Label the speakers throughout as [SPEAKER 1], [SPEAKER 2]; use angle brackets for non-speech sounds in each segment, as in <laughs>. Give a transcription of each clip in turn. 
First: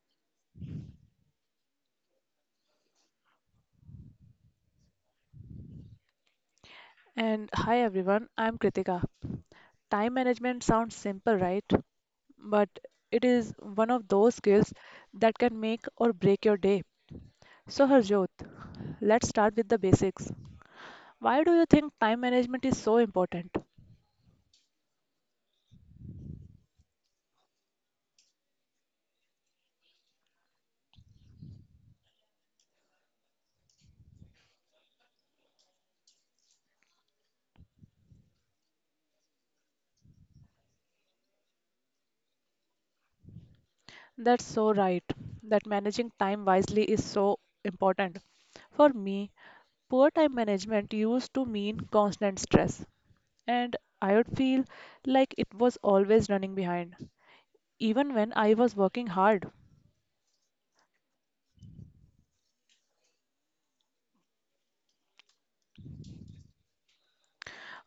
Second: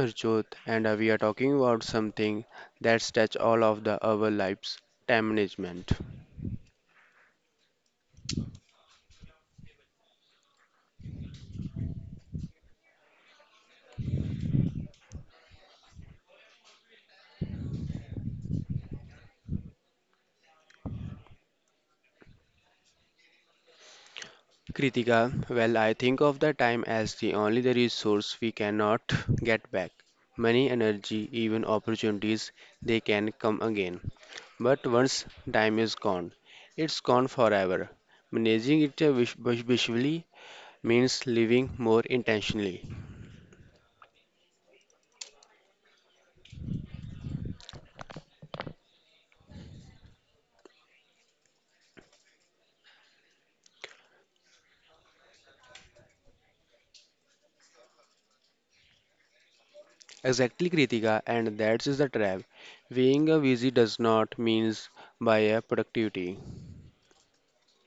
[SPEAKER 1] Harjot and we are talking about something that's touch all of the our lives, time management.
[SPEAKER 2] And hi everyone, I'm Kritika. Time management sounds simple, right? But it is one of those skills that can make or break your day. So, Harjot, let's start with the basics. Why do you think time management is so important?
[SPEAKER 1] Kritika, well I think of the time as the only the resource we cannot get back. Money, energy, even opportunities, they can come again. But once time is gone, it's gone forever. Managing it visually means living more intentionally.
[SPEAKER 2] That's so right, that managing time wisely is so important. For me, poor time management used to mean constant stress, and I would feel like it was always running behind, even when I was working hard.
[SPEAKER 1] Exactly, Kritika, and that is the trap. Being a busy does not means by a productivity.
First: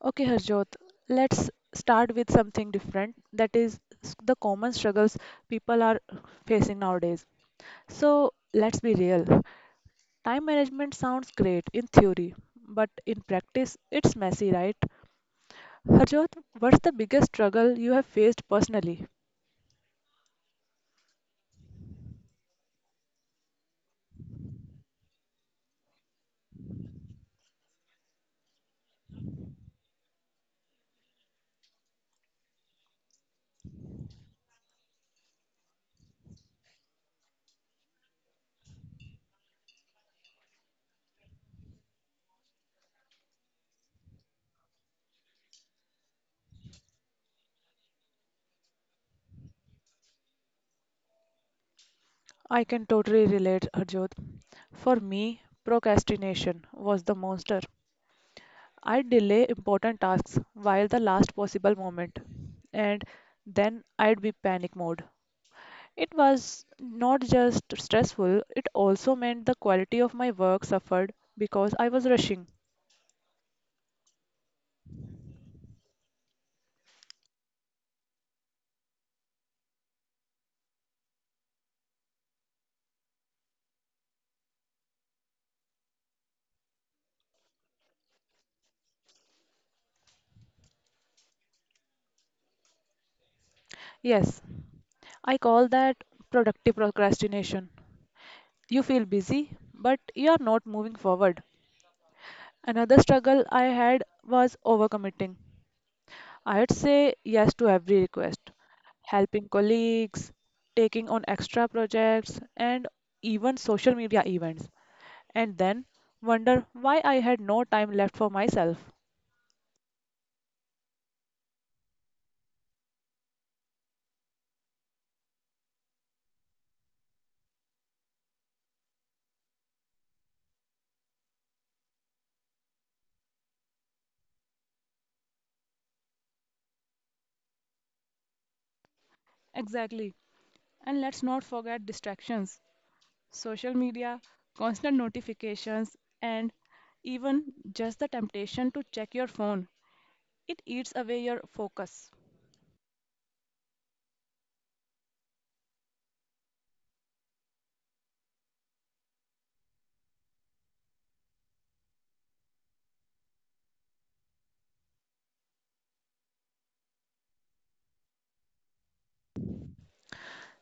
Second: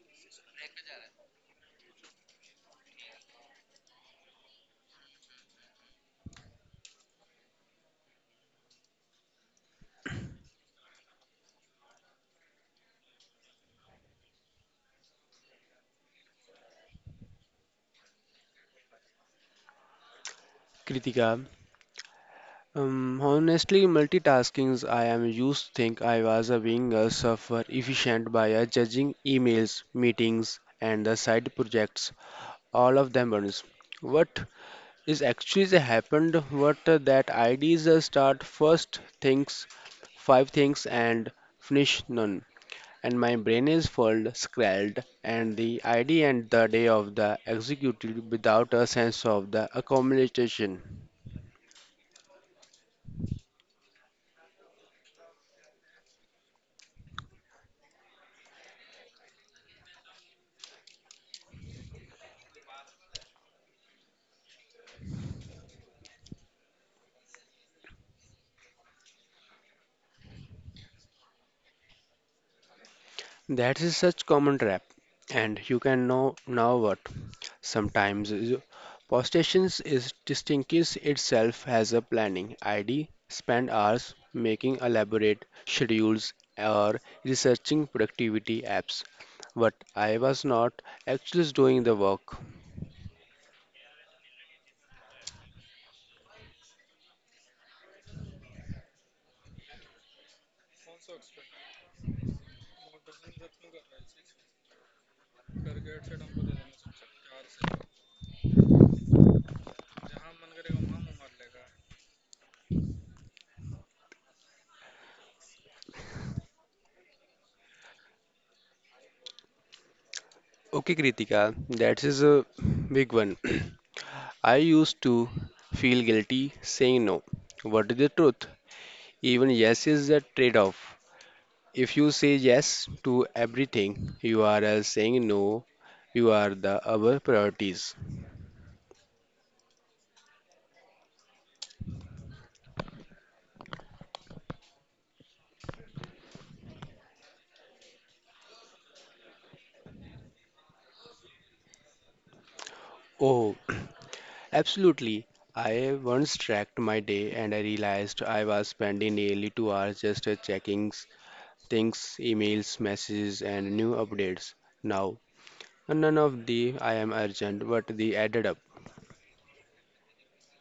[SPEAKER 2] Okay, Harjot, let's start with something different, that is the common struggles people are facing nowadays. So, let's be real. Time management sounds great in theory, but in practice, it's messy, right? Harjot, what's the biggest struggle you have faced personally?
[SPEAKER 1] Kritika, honestly, multitaskings I am used to think I was a being a suffer efficient by a judging emails, meetings, and the side projects. All of them burns. What is actually the happened? What that ideas start first things, five things, and finish none. And my brain is full, scrawled, and the idea and the day of the executed without a sense of the accumulation.
[SPEAKER 2] I can totally relate, Harjot. For me, procrastination was the monster. I delay important tasks while the last possible moment, and then I'd be panic mode. It was not just stressful, it also meant the quality of my work suffered because I was rushing.
[SPEAKER 1] That is such common trap, and you can know now what. Sometimes you- Postations is distinguishes itself as a planning ID, spend hours making elaborate schedules or researching productivity apps. But I was not actually doing the work.
[SPEAKER 2] Yes, I call that productive procrastination. You feel busy, but you are not moving forward. Another struggle I had was overcommitting. I'd say yes to every request, helping colleagues, taking on extra projects, and even social media events, and then wonder why I had no time left for myself.
[SPEAKER 1] Okay, Kritika, that is a big one. <clears throat> I used to feel guilty saying no. What is the truth? Even yes is a trade off. If you say yes to everything, you are saying no, you are the other priorities.
[SPEAKER 2] Exactly. And let's not forget distractions, social media, constant notifications, and even just the temptation to check your phone. It eats away your focus.
[SPEAKER 1] Oh, <clears throat> absolutely. I once tracked my day and I realized I was spending nearly 2 hours just checking things, emails, messages, and new updates. Now none of the I am urgent, but the added up.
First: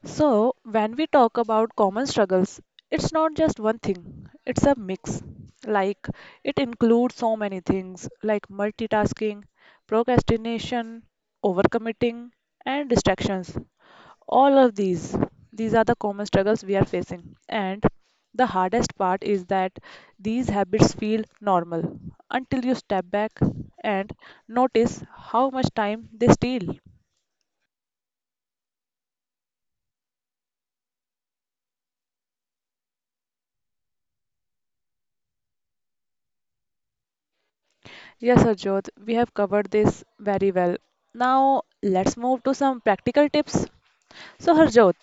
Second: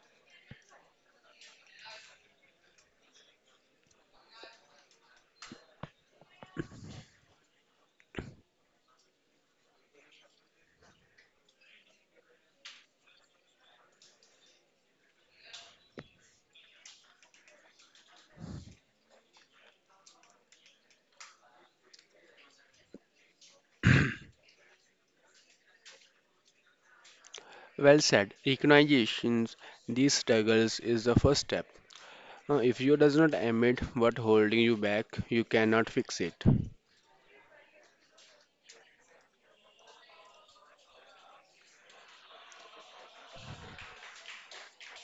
[SPEAKER 2] So, when we talk about common struggles, it's not just one thing, it's a mix. Like, it includes so many things like multitasking, procrastination, overcommitting, and distractions. All of these, these are the common struggles we are facing. And the hardest part is that these habits feel normal until you step back and
[SPEAKER 1] <clears throat>
[SPEAKER 2] notice how much time they steal.
[SPEAKER 1] Well said. Recognitions these struggles is the first step. Now, if you does not admit what holding you back, you cannot fix it.
[SPEAKER 2] Yes, Harjot, we have covered this very well. Now let's move to some practical tips. So, Harjot,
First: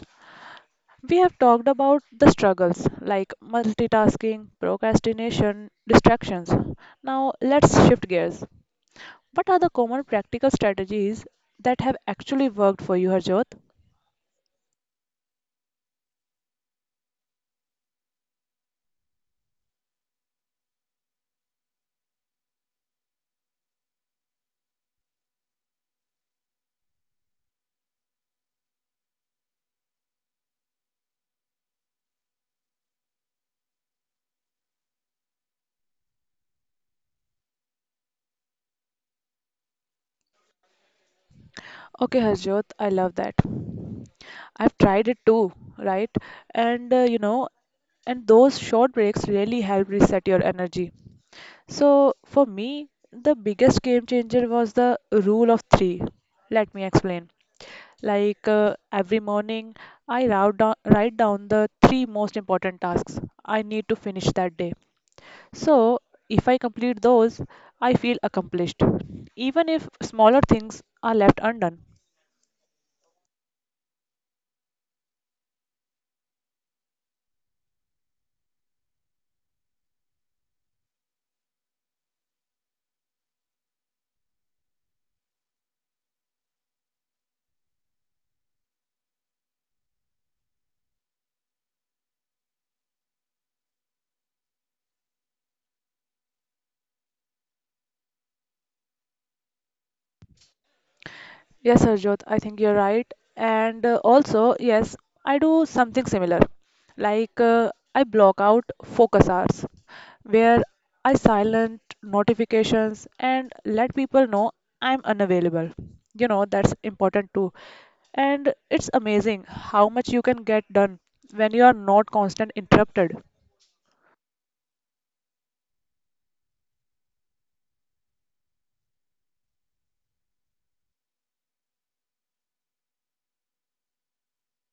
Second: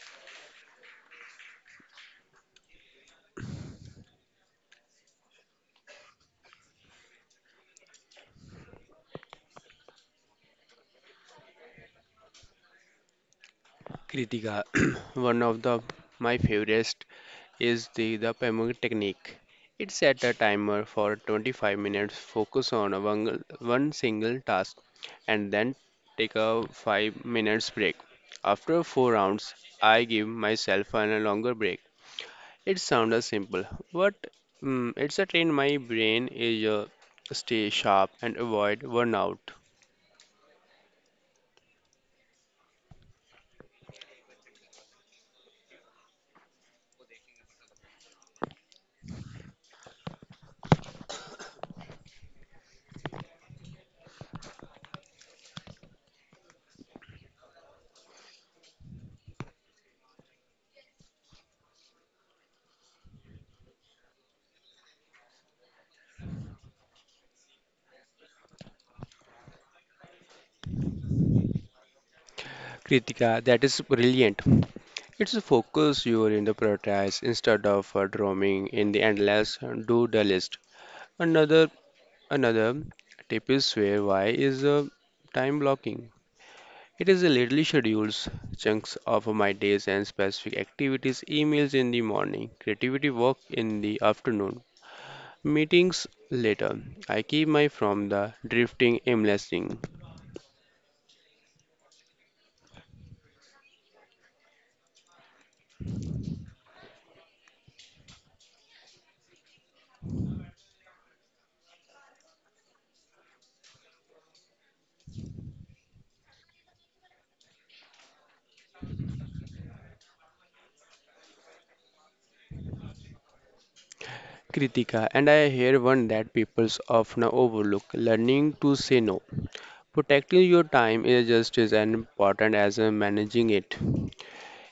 [SPEAKER 2] we have talked about the struggles like multitasking, procrastination, distractions. Now let's shift gears. What are the common practical strategies that have actually worked for you, Harjot?
[SPEAKER 1] Kritika, <clears throat> one of the my favorites is the Pemuk technique. It set a timer for 25 minutes. Focus on a one single task, and then take a 5 minutes break. After four rounds, I give myself a longer break. It sounded simple, but it's a train my brain is stay sharp and avoid burnout.
[SPEAKER 2] Okay, Harjot, I love that. I've tried it too, right? And and those short breaks really help reset your energy. So, for me, the biggest game changer was the rule of three. Let me explain. Every morning, I write down the three most important tasks I need to finish that day. So, if I complete those, I feel accomplished, even if smaller things are left undone.
[SPEAKER 1] Kritika, that is brilliant. It's a focus you are in the prioritize instead of roaming in the endless do the list. Another another tip is where why is time blocking. It is a literally schedules chunks of my days and specific activities, emails in the morning, creativity work in the afternoon. Meetings later. I keep my from the drifting aimlessly.
[SPEAKER 2] Yes, Sarjot, I think you're right. I do something similar. I block out focus hours where I silent notifications and let people know I'm unavailable. You know, that's important too. And it's amazing how much you can get done when you are not constant interrupted.
[SPEAKER 1] Kritika, and I hear one that people often overlook learning to say no. Protecting your time is just as important as managing it.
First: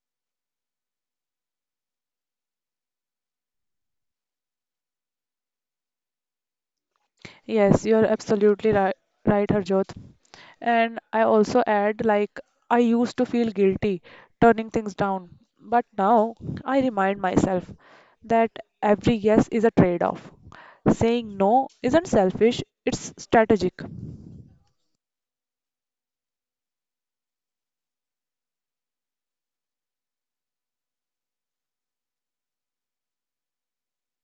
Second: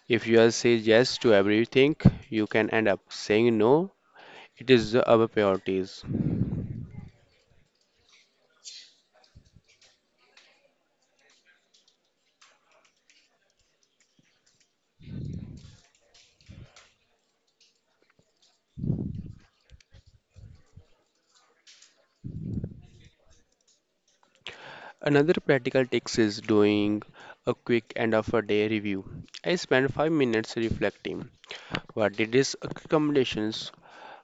[SPEAKER 1] If you are say yes to everything, you can end up saying no. It is the other priorities.
[SPEAKER 2] Yes, you're absolutely right, right, Harjot. And I also add, like, I used to feel guilty turning things down, but now I remind myself that every yes is a trade-off. Saying no isn't selfish, it's strategic.
[SPEAKER 1] Another practical tip is doing a quick end of a day review. I spend 5 minutes reflecting. What did these recommendations?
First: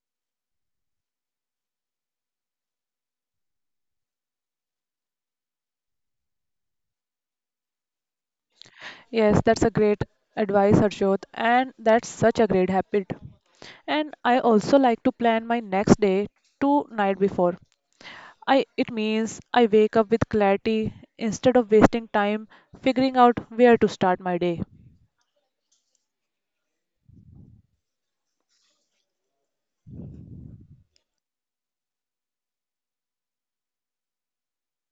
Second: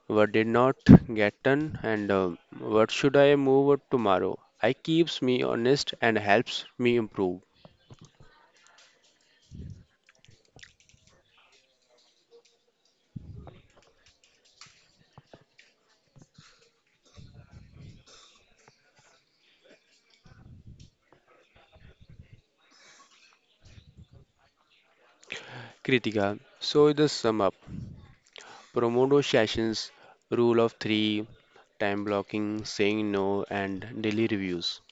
[SPEAKER 1] What did not get done and what should I move tomorrow? I keeps me honest and helps me improve.
[SPEAKER 2] Yes, that's a great advice, Harshot, and that's such a great habit. And I also like to plan my next day to night before. I it means I wake up with clarity instead of wasting time figuring out where to start my day.
[SPEAKER 1] Kritika, so the sum up. Promodo sessions, rule of three, time blocking, saying no, and daily reviews.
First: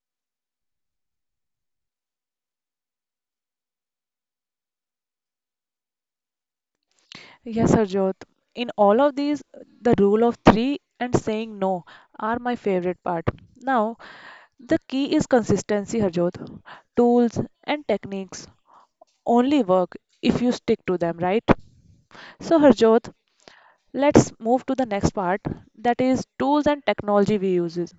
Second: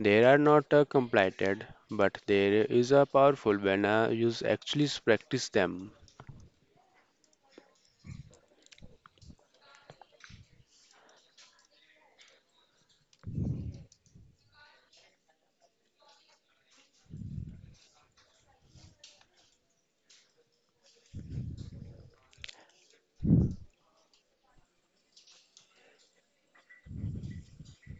[SPEAKER 1] They are not completed, but there is a powerful when I use actually practice them.
[SPEAKER 2] Yes, Sarjot. In all of these, the rule of three and saying no are my favorite part. Now, the key is consistency, Harjot. Tools and techniques only work if you stick to them, right? So, Harjot, let's move to the next part, that is tools and technology we uses.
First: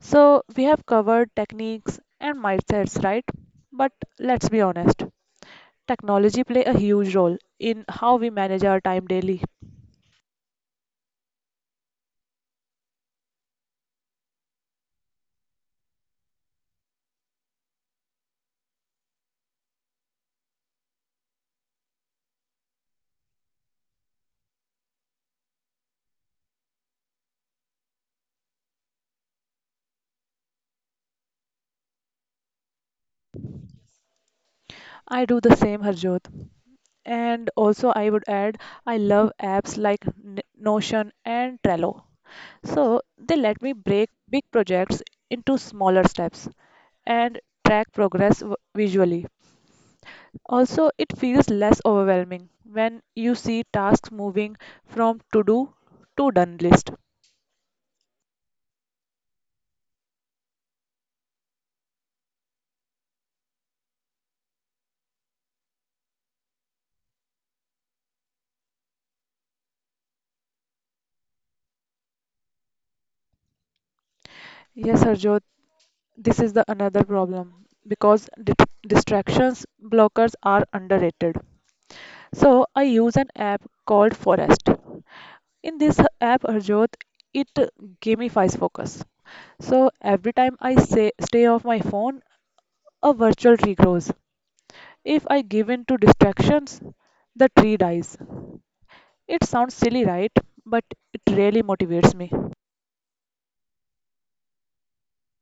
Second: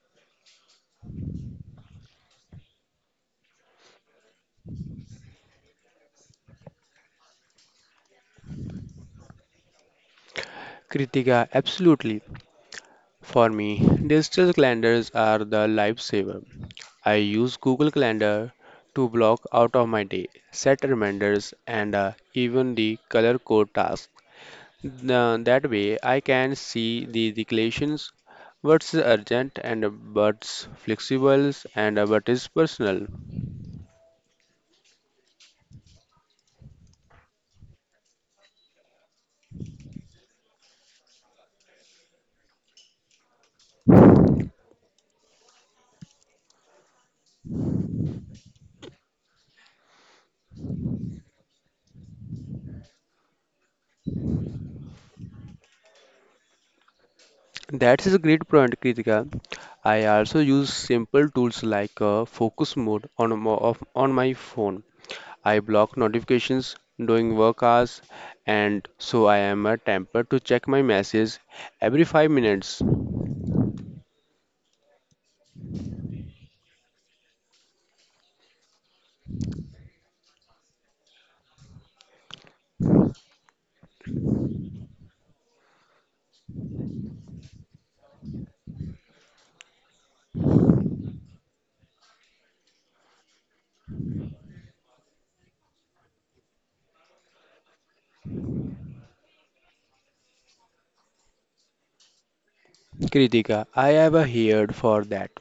[SPEAKER 2] So, we have covered techniques and mindsets, right? But let's be honest, technology play a huge role in how we manage our time daily.
[SPEAKER 1] Kritika, absolutely. For me, digital calendars are the lifesaver. I use Google Calendar to block out of my day, set reminders, and even the color code tasks. That way, I can see the declarations, what's urgent and what's flexible and what is personal.
[SPEAKER 2] I do the same, Harjot. And also, I would add, I love apps like Notion and Trello. So they let me break big projects into smaller steps and track progress visually. Also, it feels less overwhelming when you see tasks moving from to do to done list.
[SPEAKER 1] That is a great point, Kritika. I also use simple tools like focus mode on, of, on my phone. I block notifications during work hours and so I am a temper to check my messages every 5 minutes.
[SPEAKER 2] Yes, Harjot, this is the another problem because distractions blockers are underrated. So I use an app called Forest. In this app, Harjot, it gamifies focus. So every time I say stay off my phone, a virtual tree grows. If I give in to distractions, the tree dies. It sounds silly, right? But it really motivates me.
[SPEAKER 1] Kritika, I have a heard for that.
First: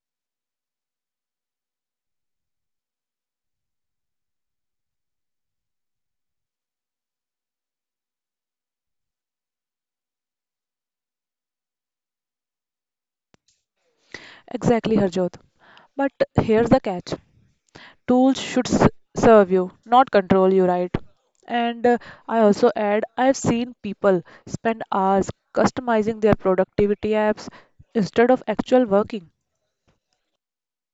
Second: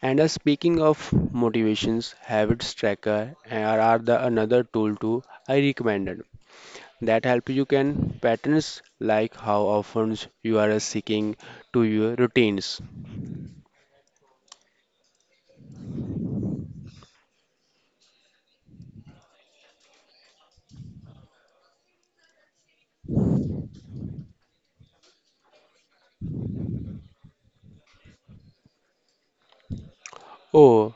[SPEAKER 1] And speaking of motivations, habits tracker are the another tool too I recommended that help you can patterns like how often you are seeking to your routines.
[SPEAKER 2] Exactly, Harjot. But here's the catch. Tools should serve you, not control you, right? And I also add, I've seen people spend hours customizing their productivity apps instead of actual working.
[SPEAKER 1] Oh,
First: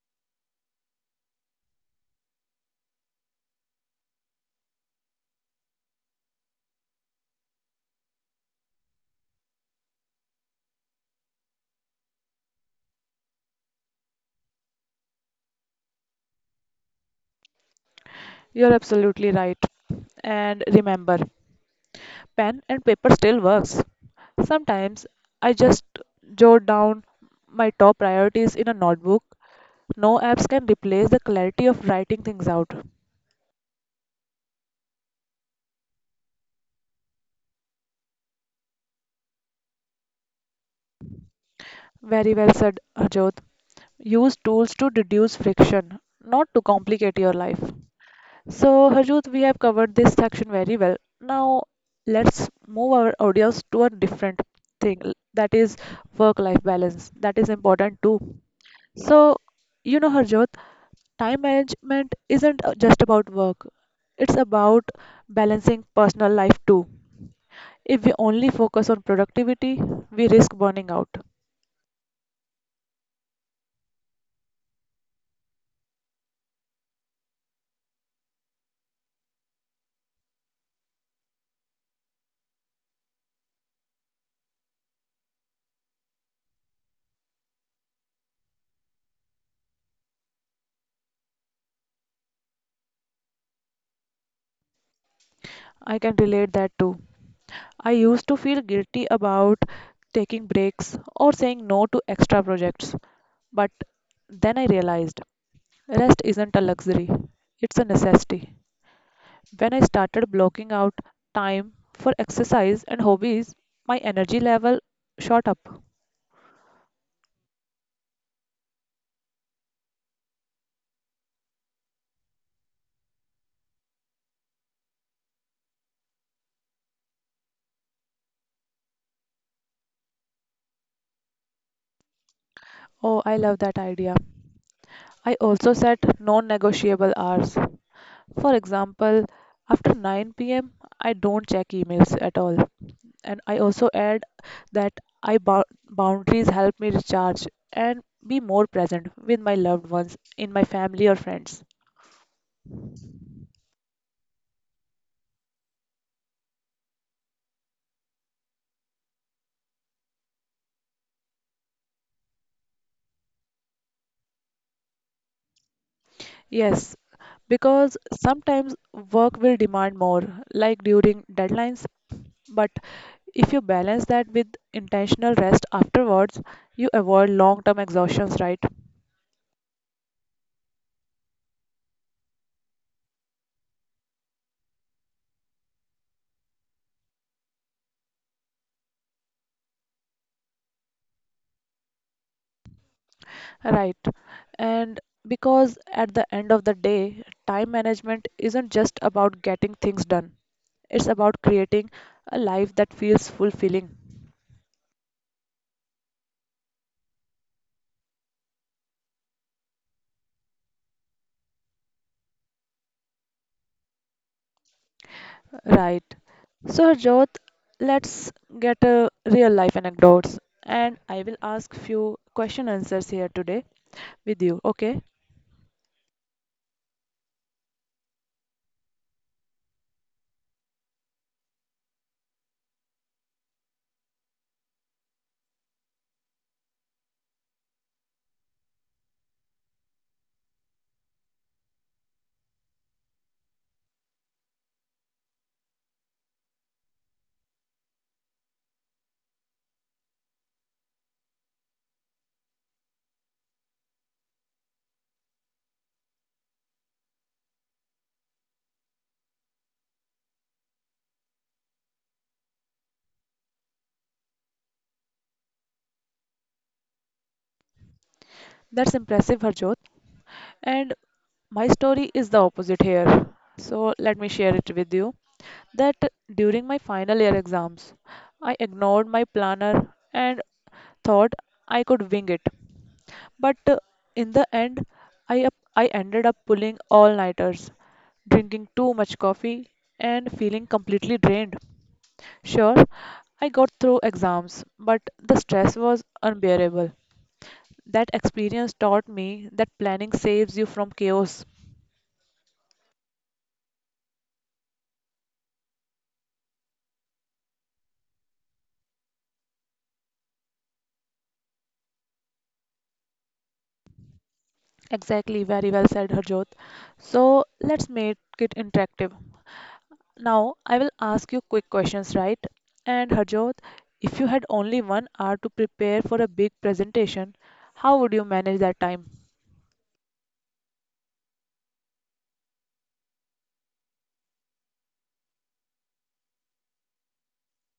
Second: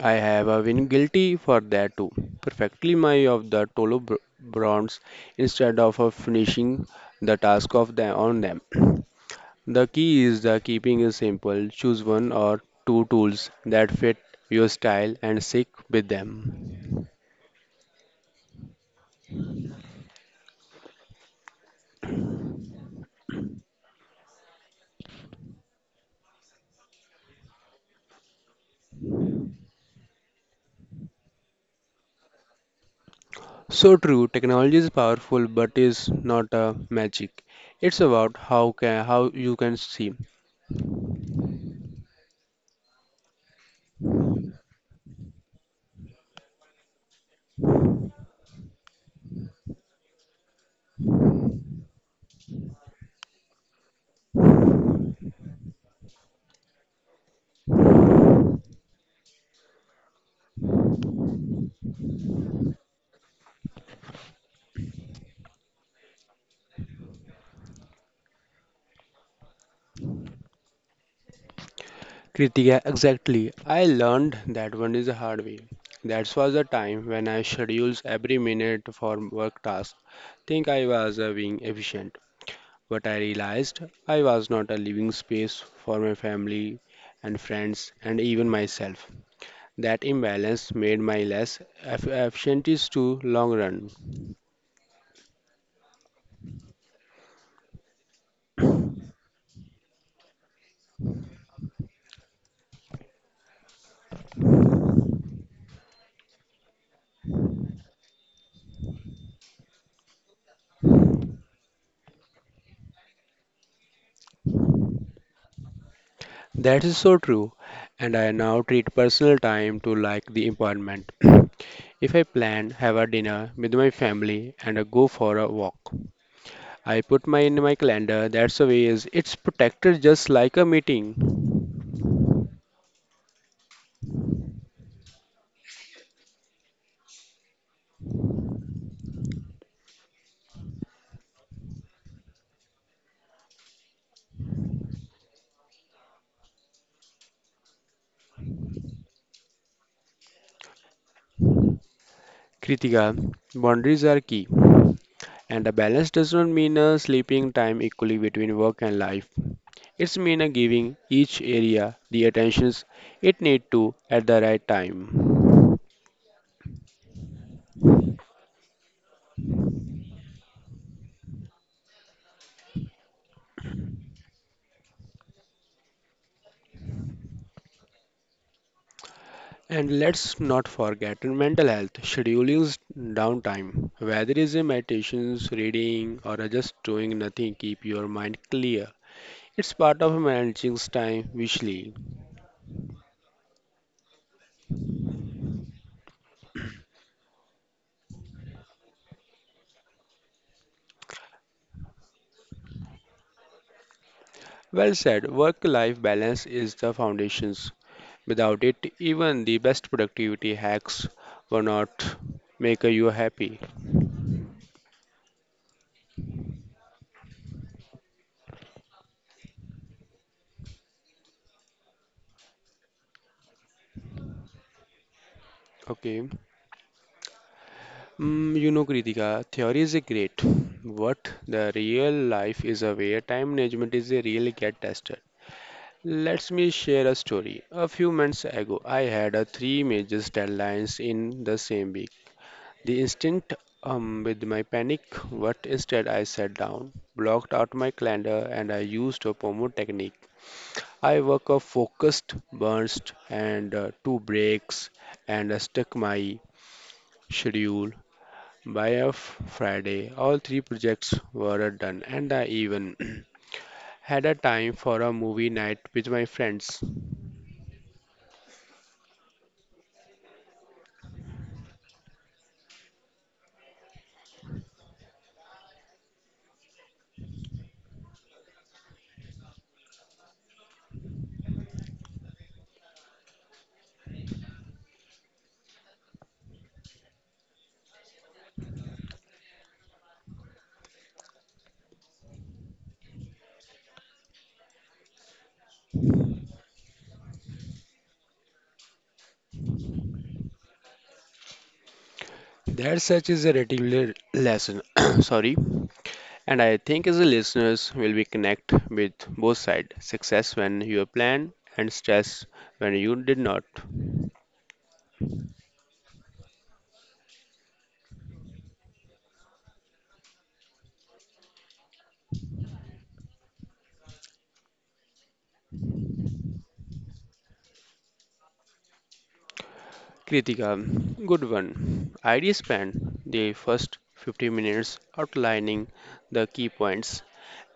[SPEAKER 1] I have been guilty for that too. Perfectly my of the Tolo bronze instead of finishing the task of the on them. <clears throat> The key is the keeping is simple. Choose one or two tools that fit your style and stick with them.
[SPEAKER 2] You're absolutely right. And remember, pen and paper still works. Sometimes I just jot down my top priorities in a notebook. No apps can replace the clarity of writing things out.
[SPEAKER 1] So true, technology is powerful but is not a magic. It's about how can how you can see.
[SPEAKER 2] Very well said, Harjot. Use tools to reduce friction, not to complicate your life. So, Harjot, we have covered this section very well. Now, let's move our audience to a different thing, that is work life balance. That is important too. So, you know, Harjot, time management isn't just about work. It's about balancing personal life too. If we only focus on productivity, we risk burning out.
[SPEAKER 1] Kritika, exactly. I learned that one is a hard way. That was the time when I schedules every minute for work tasks. Think I was being efficient, but I realized I was not a living space for my family and friends and even myself. That imbalance made my less efficient is to long run.
[SPEAKER 2] I can relate that too. I used to feel guilty about taking breaks or saying no to extra projects. But then I realized rest isn't a luxury, it's a necessity. When I started blocking out time for exercise and hobbies, my energy level shot up.
[SPEAKER 1] That is so true, and I now treat personal time to like the appointment. <clears throat> If I plan, have a dinner with my family and a go for a walk, I put my in my calendar. That's the way is it's protected just like a meeting.
[SPEAKER 2] Oh, I love that idea. I also set non-negotiable hours. For example, after 9 p.m., I don't check emails at all. And I also add that I boundaries help me recharge and be more present with my loved ones, in my family or friends.
[SPEAKER 1] Kritika, boundaries are key, and a balance does not mean a sleeping time equally between work and life. It's mean a giving each area the attentions it need to at the right time.
[SPEAKER 2] Yes, because sometimes work will demand more, like during deadlines, but if you balance that with intentional rest afterwards, you avoid long term exhaustions, right?
[SPEAKER 1] And let's not forget mental health, scheduling downtime, whether it's a meditations, reading, or just doing nothing, keep your mind clear. It's part of managing time visually.
[SPEAKER 2] Right. And because at the end of the day, time management isn't just about getting things done, it's about creating a life that feels fulfilling,
[SPEAKER 1] Well said, work life balance is the foundations. Without it, even the best productivity hacks will not make you happy.
[SPEAKER 2] right? So, Harjot, let's get a real life anecdotes and I will ask few question answers here today with you, okay?
[SPEAKER 1] Okay. You know, Kritika, theory is a great, but the real life is a where time management is a really get tested. Let me share a story. A few months ago, I had a three major deadlines in the same week. The instinct with my panic, what instead I sat down, blocked out my calendar, and I used a Pomodoro technique. I work a focused burst and two breaks, and I stuck my schedule. By a Friday, all three projects were done, and I even <clears throat> had a time for a movie night with my friends.
[SPEAKER 2] That's impressive, Harjot. And my story is the opposite here. So let me share it with you. That during my final year exams, I ignored my planner and thought I could wing it. But in the end, I ended up pulling all nighters, drinking too much coffee, and feeling completely drained. Sure, I got through exams, but the stress was unbearable. That experience taught me that planning saves you from chaos.
[SPEAKER 1] That such is a regular lesson, <coughs> <clears throat> sorry, and I think as a listeners will be connect with both side. Success when you plan and stress when you did not.
[SPEAKER 2] Exactly, very well said, Harjot. So let's make it interactive. Now I will ask you quick questions, right? And Harjot, if you had only 1 hour to prepare for a big presentation, how would you manage that time?
[SPEAKER 1] Kritika, good one. I spent the first 50 minutes outlining the key points,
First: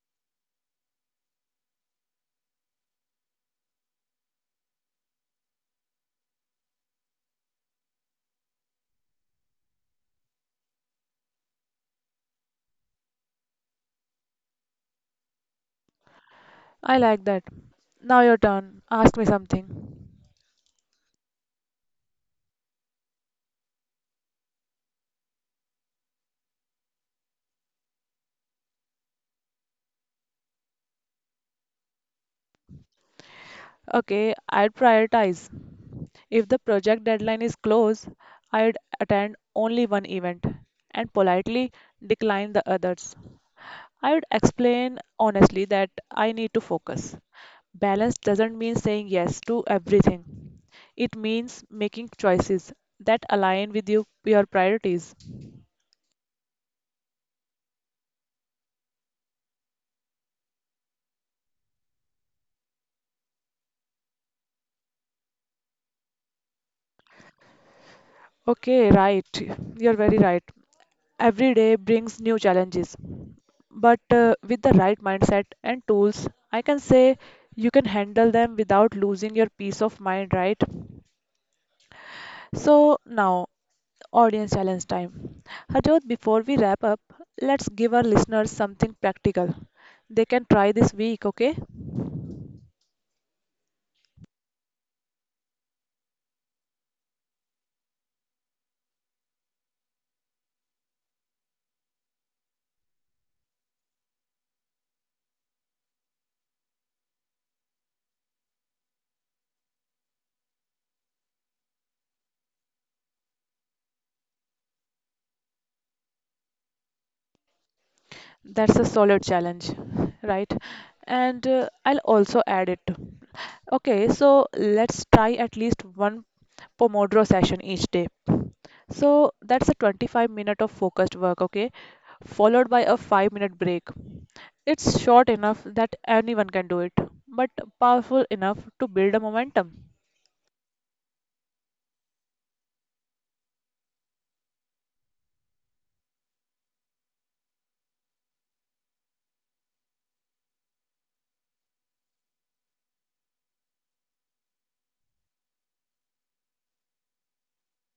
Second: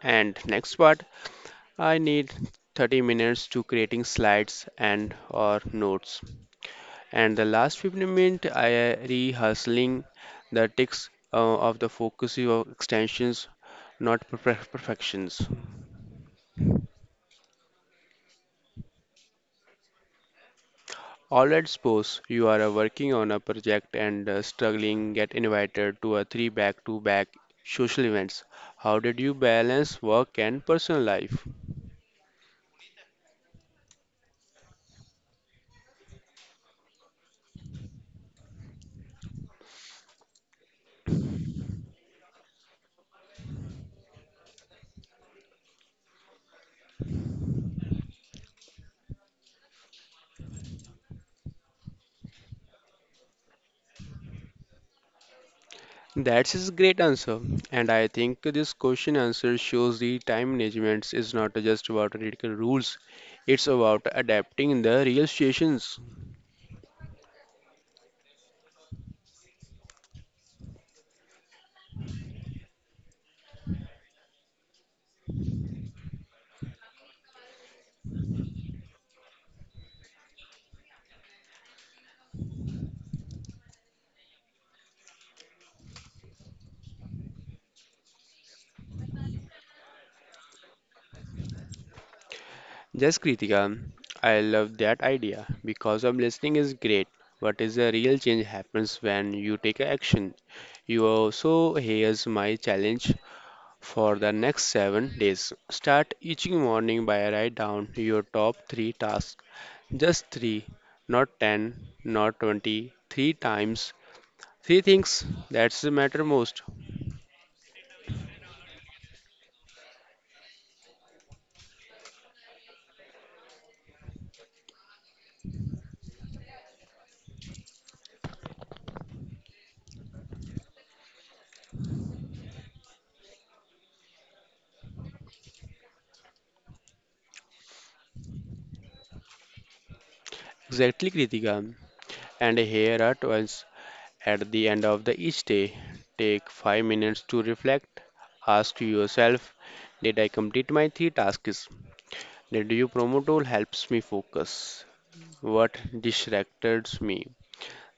[SPEAKER 1] and next part I need 30 minutes to creating slides and or notes. And the last 15 minutes, I rehearsing the text of the focus of extensions, not perfections.
[SPEAKER 2] I like that. Now your turn. Ask me something.
[SPEAKER 1] All right, suppose you are working on a project and struggling, get invited to a three back-to-back social events. How did you balance work and personal life?
[SPEAKER 2] Okay, I'd prioritize. If the project deadline is close, I'd attend only one event and politely decline the others. I would explain honestly that I need to focus. Balance doesn't mean saying yes to everything. It means making choices that align with you, your priorities.
[SPEAKER 1] That's his great answer. And I think this question answer shows the time management is not just about critical rules, it's about adapting the real situations.
[SPEAKER 2] Okay, right. You're very right. Every day brings new challenges. But with the right mindset and tools, I can say you can handle them without losing your peace of mind, right? So now, audience challenge time. Harjot, before we wrap up, let's give our listeners something practical. They can try this week, okay?
[SPEAKER 1] Yes, Kritika, I love that idea because of listening is great. What is a real change happens when you take a action. You also here's my challenge for the next 7 days. Start each morning by write down your top three tasks. Just three, not ten, not 20, three times. Three things that matter most.
[SPEAKER 2] That's a solid challenge, right? And I'll also add it. Okay, so let's try at least one Pomodoro session each day. So that's a 25 minute of focused work, okay, followed by a 5-minute break. It's short enough that anyone can do it, but powerful enough to build a momentum.
[SPEAKER 1] Exactly, Kritika. And here are once at the end of the each day, take 5 minutes to reflect. Ask yourself, did I complete my three tasks? Did you promote tool helps me focus? What distracted me?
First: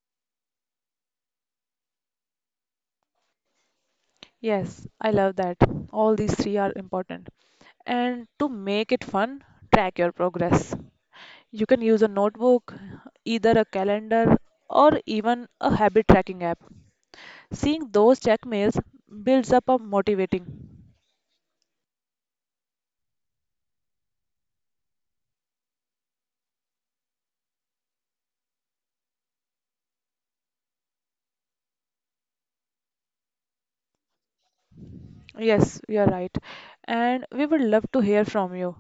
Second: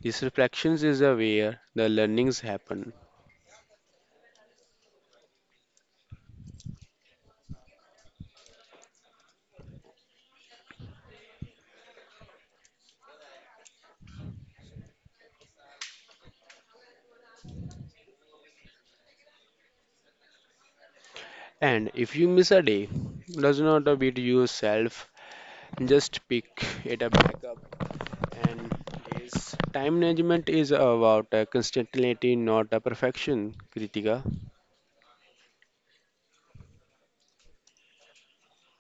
[SPEAKER 1] These reflections is where the learnings happen.
[SPEAKER 2] Yes, I love that. All these three are important. And to make it fun, track your progress. You can use a notebook, either a calendar, or even a habit tracking app. Seeing those checkmails builds up a motivating.
[SPEAKER 1] And if you miss a day, does not beat yourself. Just pick it up back up and is time management is about consistency, not a perfection, Kritika.
[SPEAKER 2] Yes, you're right. And we would love to hear from you.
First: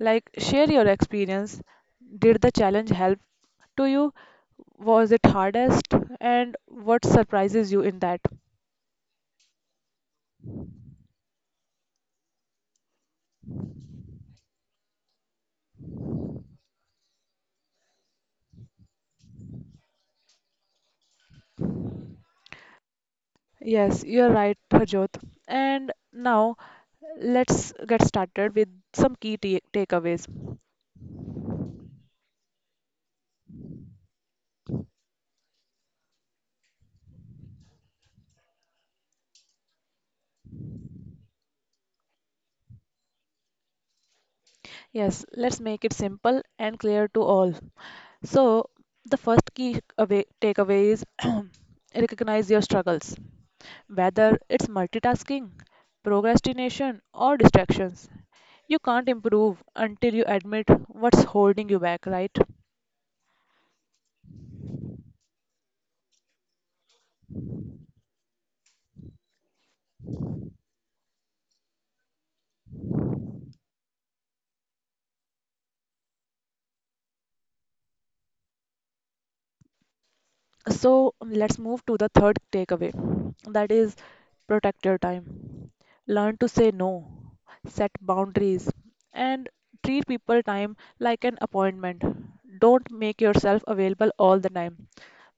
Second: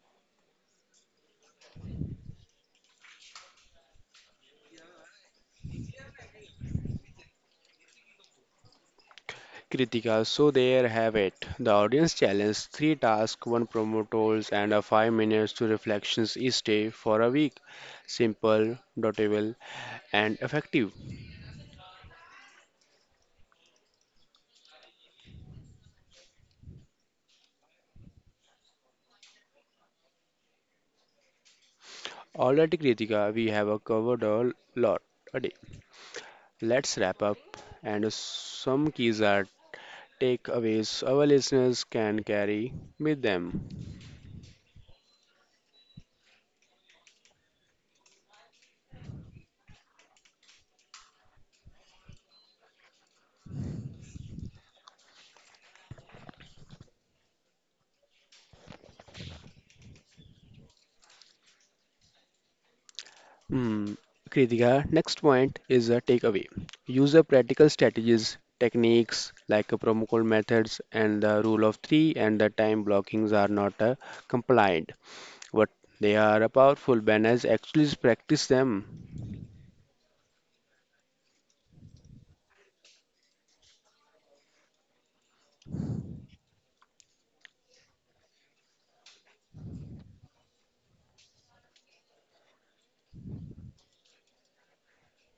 [SPEAKER 2] Like, share your experience. Did the challenge help to you? Was it hardest? And what surprises you in that?
[SPEAKER 1] Kritika, so there have it. The audience challenge three tasks, one promotals, and a 5 minutes to reflections each day for a week. Simple, doable, and effective.
[SPEAKER 2] Yes, you're right, Harjot. And now let's get started with some key takeaways.
[SPEAKER 1] Alrighty, Kritika, we have covered a lot a day. Let's wrap up, and some keys are takeaways our listeners can carry with them.
[SPEAKER 2] Yes, let's make it simple and clear to all. So, the first key away, takeaway is <clears throat> recognize your struggles. Whether it's multitasking, procrastination, or distractions, you can't improve until you admit what's holding you back, right?
[SPEAKER 1] Hmm. Kritika, next point is a takeaway. Use a practical strategies, techniques like a promo code methods and the rule of three and the time blockings are not compliant, but they are a powerful banners. Actually, practice them.
[SPEAKER 2] So let's move to the third takeaway, that is, protect your time. Learn to say no, set boundaries, and treat people time like an appointment. Don't make yourself available all the time.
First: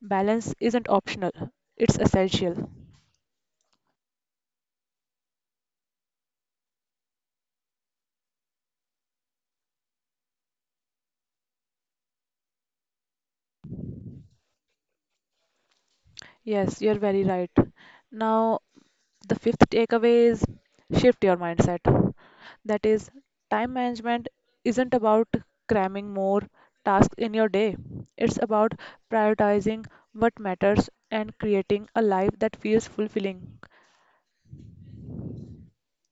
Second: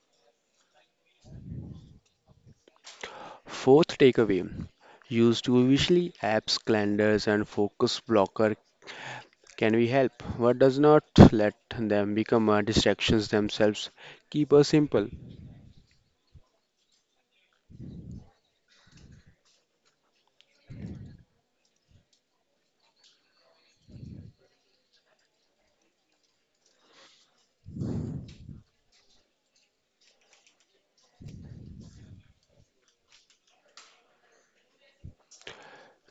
[SPEAKER 2] Balance isn't optional, it's essential.
[SPEAKER 1] Fourth takeaway. Use to visually apps, calendars, and focus blocker can we help? What does not let them become distractions themselves? Keep us simple.
[SPEAKER 2] Yes, you're very right. Now, the fifth takeaway is shift your mindset. That is, time management isn't about cramming more tasks in your day, it's about prioritizing what matters and creating a life that feels fulfilling.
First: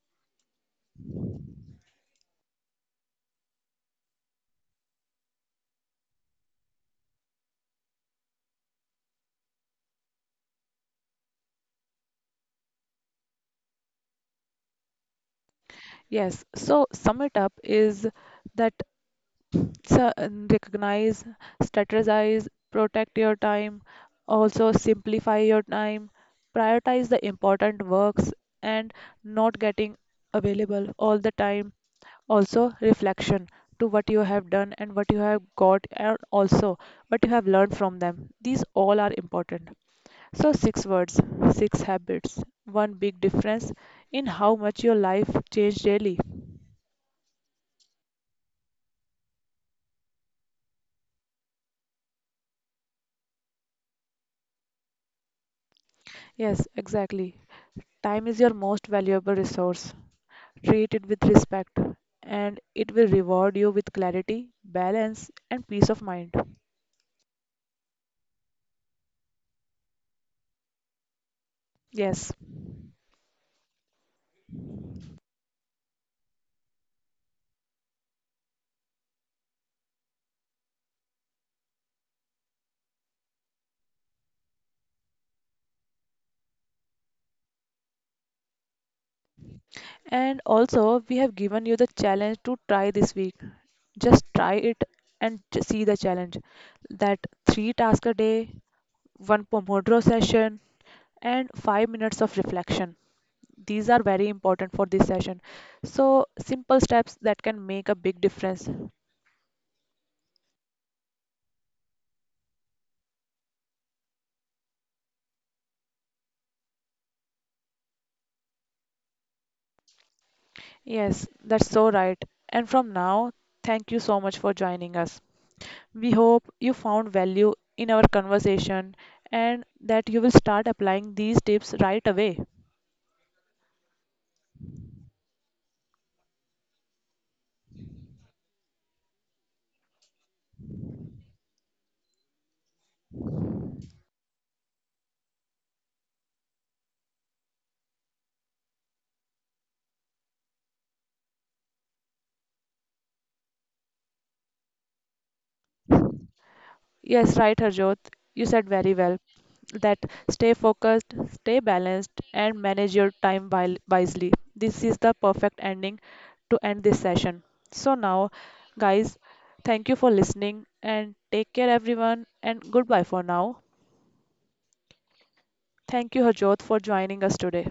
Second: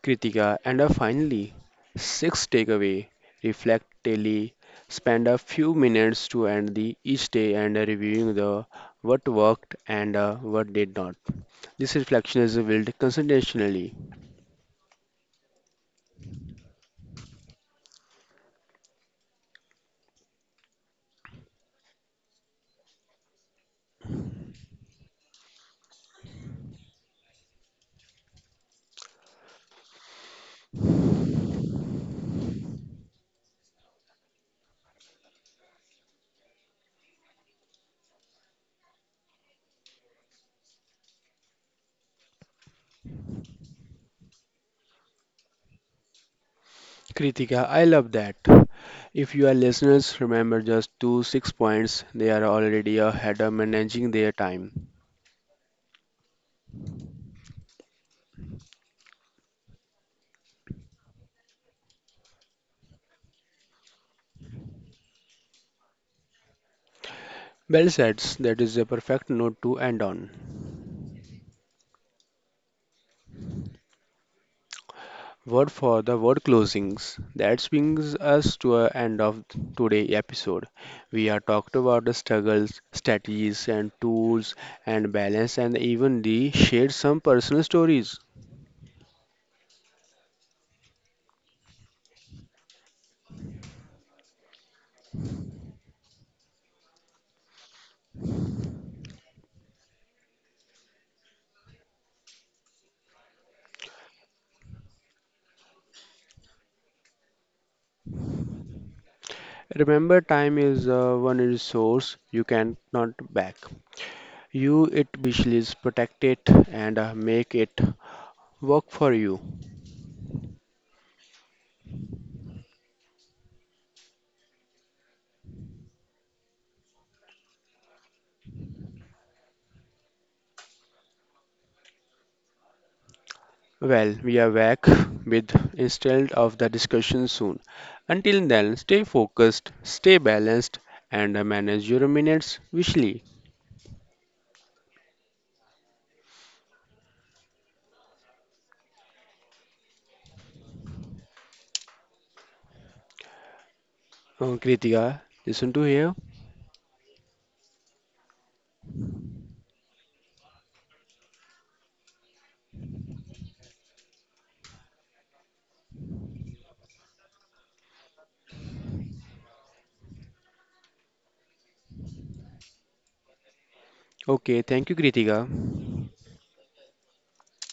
[SPEAKER 1] Kritika, and our finally sixth takeaway reflect daily. Spend a few minutes to end the each day and reviewing the what worked and what did not. This reflection is built consistently.
[SPEAKER 2] Yes, so sum it up is that, so, and recognize, strategize, protect your time, also simplify your time, prioritize the important works and not getting available all the time. Also, reflection to what you have done and what you have got, and also what you have learned from them. These all are important. So, six words, six habits, one big difference in how much your life changed daily.
[SPEAKER 1] Kritika, I love that. If you are listeners, remember just 2 6 points. They are already ahead of managing their time.
[SPEAKER 2] Yes, exactly. Time is your most valuable resource. Treat it with respect, and it will reward you with clarity, balance, and peace of mind.
[SPEAKER 1] Bell says that is a perfect note to end on.
[SPEAKER 2] Yes.
[SPEAKER 1] Word for the word closings. That brings us to an end of today's episode. We have talked about the struggles, strategies, and tools, and balance, and even the shared some personal stories.
[SPEAKER 2] And also, we have given you the challenge to try this week. Just try it and see the challenge. That 3 tasks a day, one Pomodoro session, and 5 minutes of reflection. These are very important for this session. So, simple steps that can make a big difference.
[SPEAKER 1] Remember, time is one resource you cannot back. You it visually protect it, and make it work for you.
[SPEAKER 2] Yes, that's so right. And from now, thank you so much for joining us. We hope you found value in our conversation and that you will start applying these tips right away.
[SPEAKER 1] Well, we are back <laughs> with instead of the discussion soon. Until then, stay focused, stay balanced, and manage your minutes wisely. Kritika, listen to here.
[SPEAKER 2] Yes, right, Harjot. You said very well that stay focused, stay balanced, and manage your time wisely. This is the perfect ending to end this session. So, now, guys, thank you for listening and take care, everyone, and goodbye for now.
[SPEAKER 1] Okay, thank you, Kritika.
[SPEAKER 2] Thank you, Harjot, for joining us today.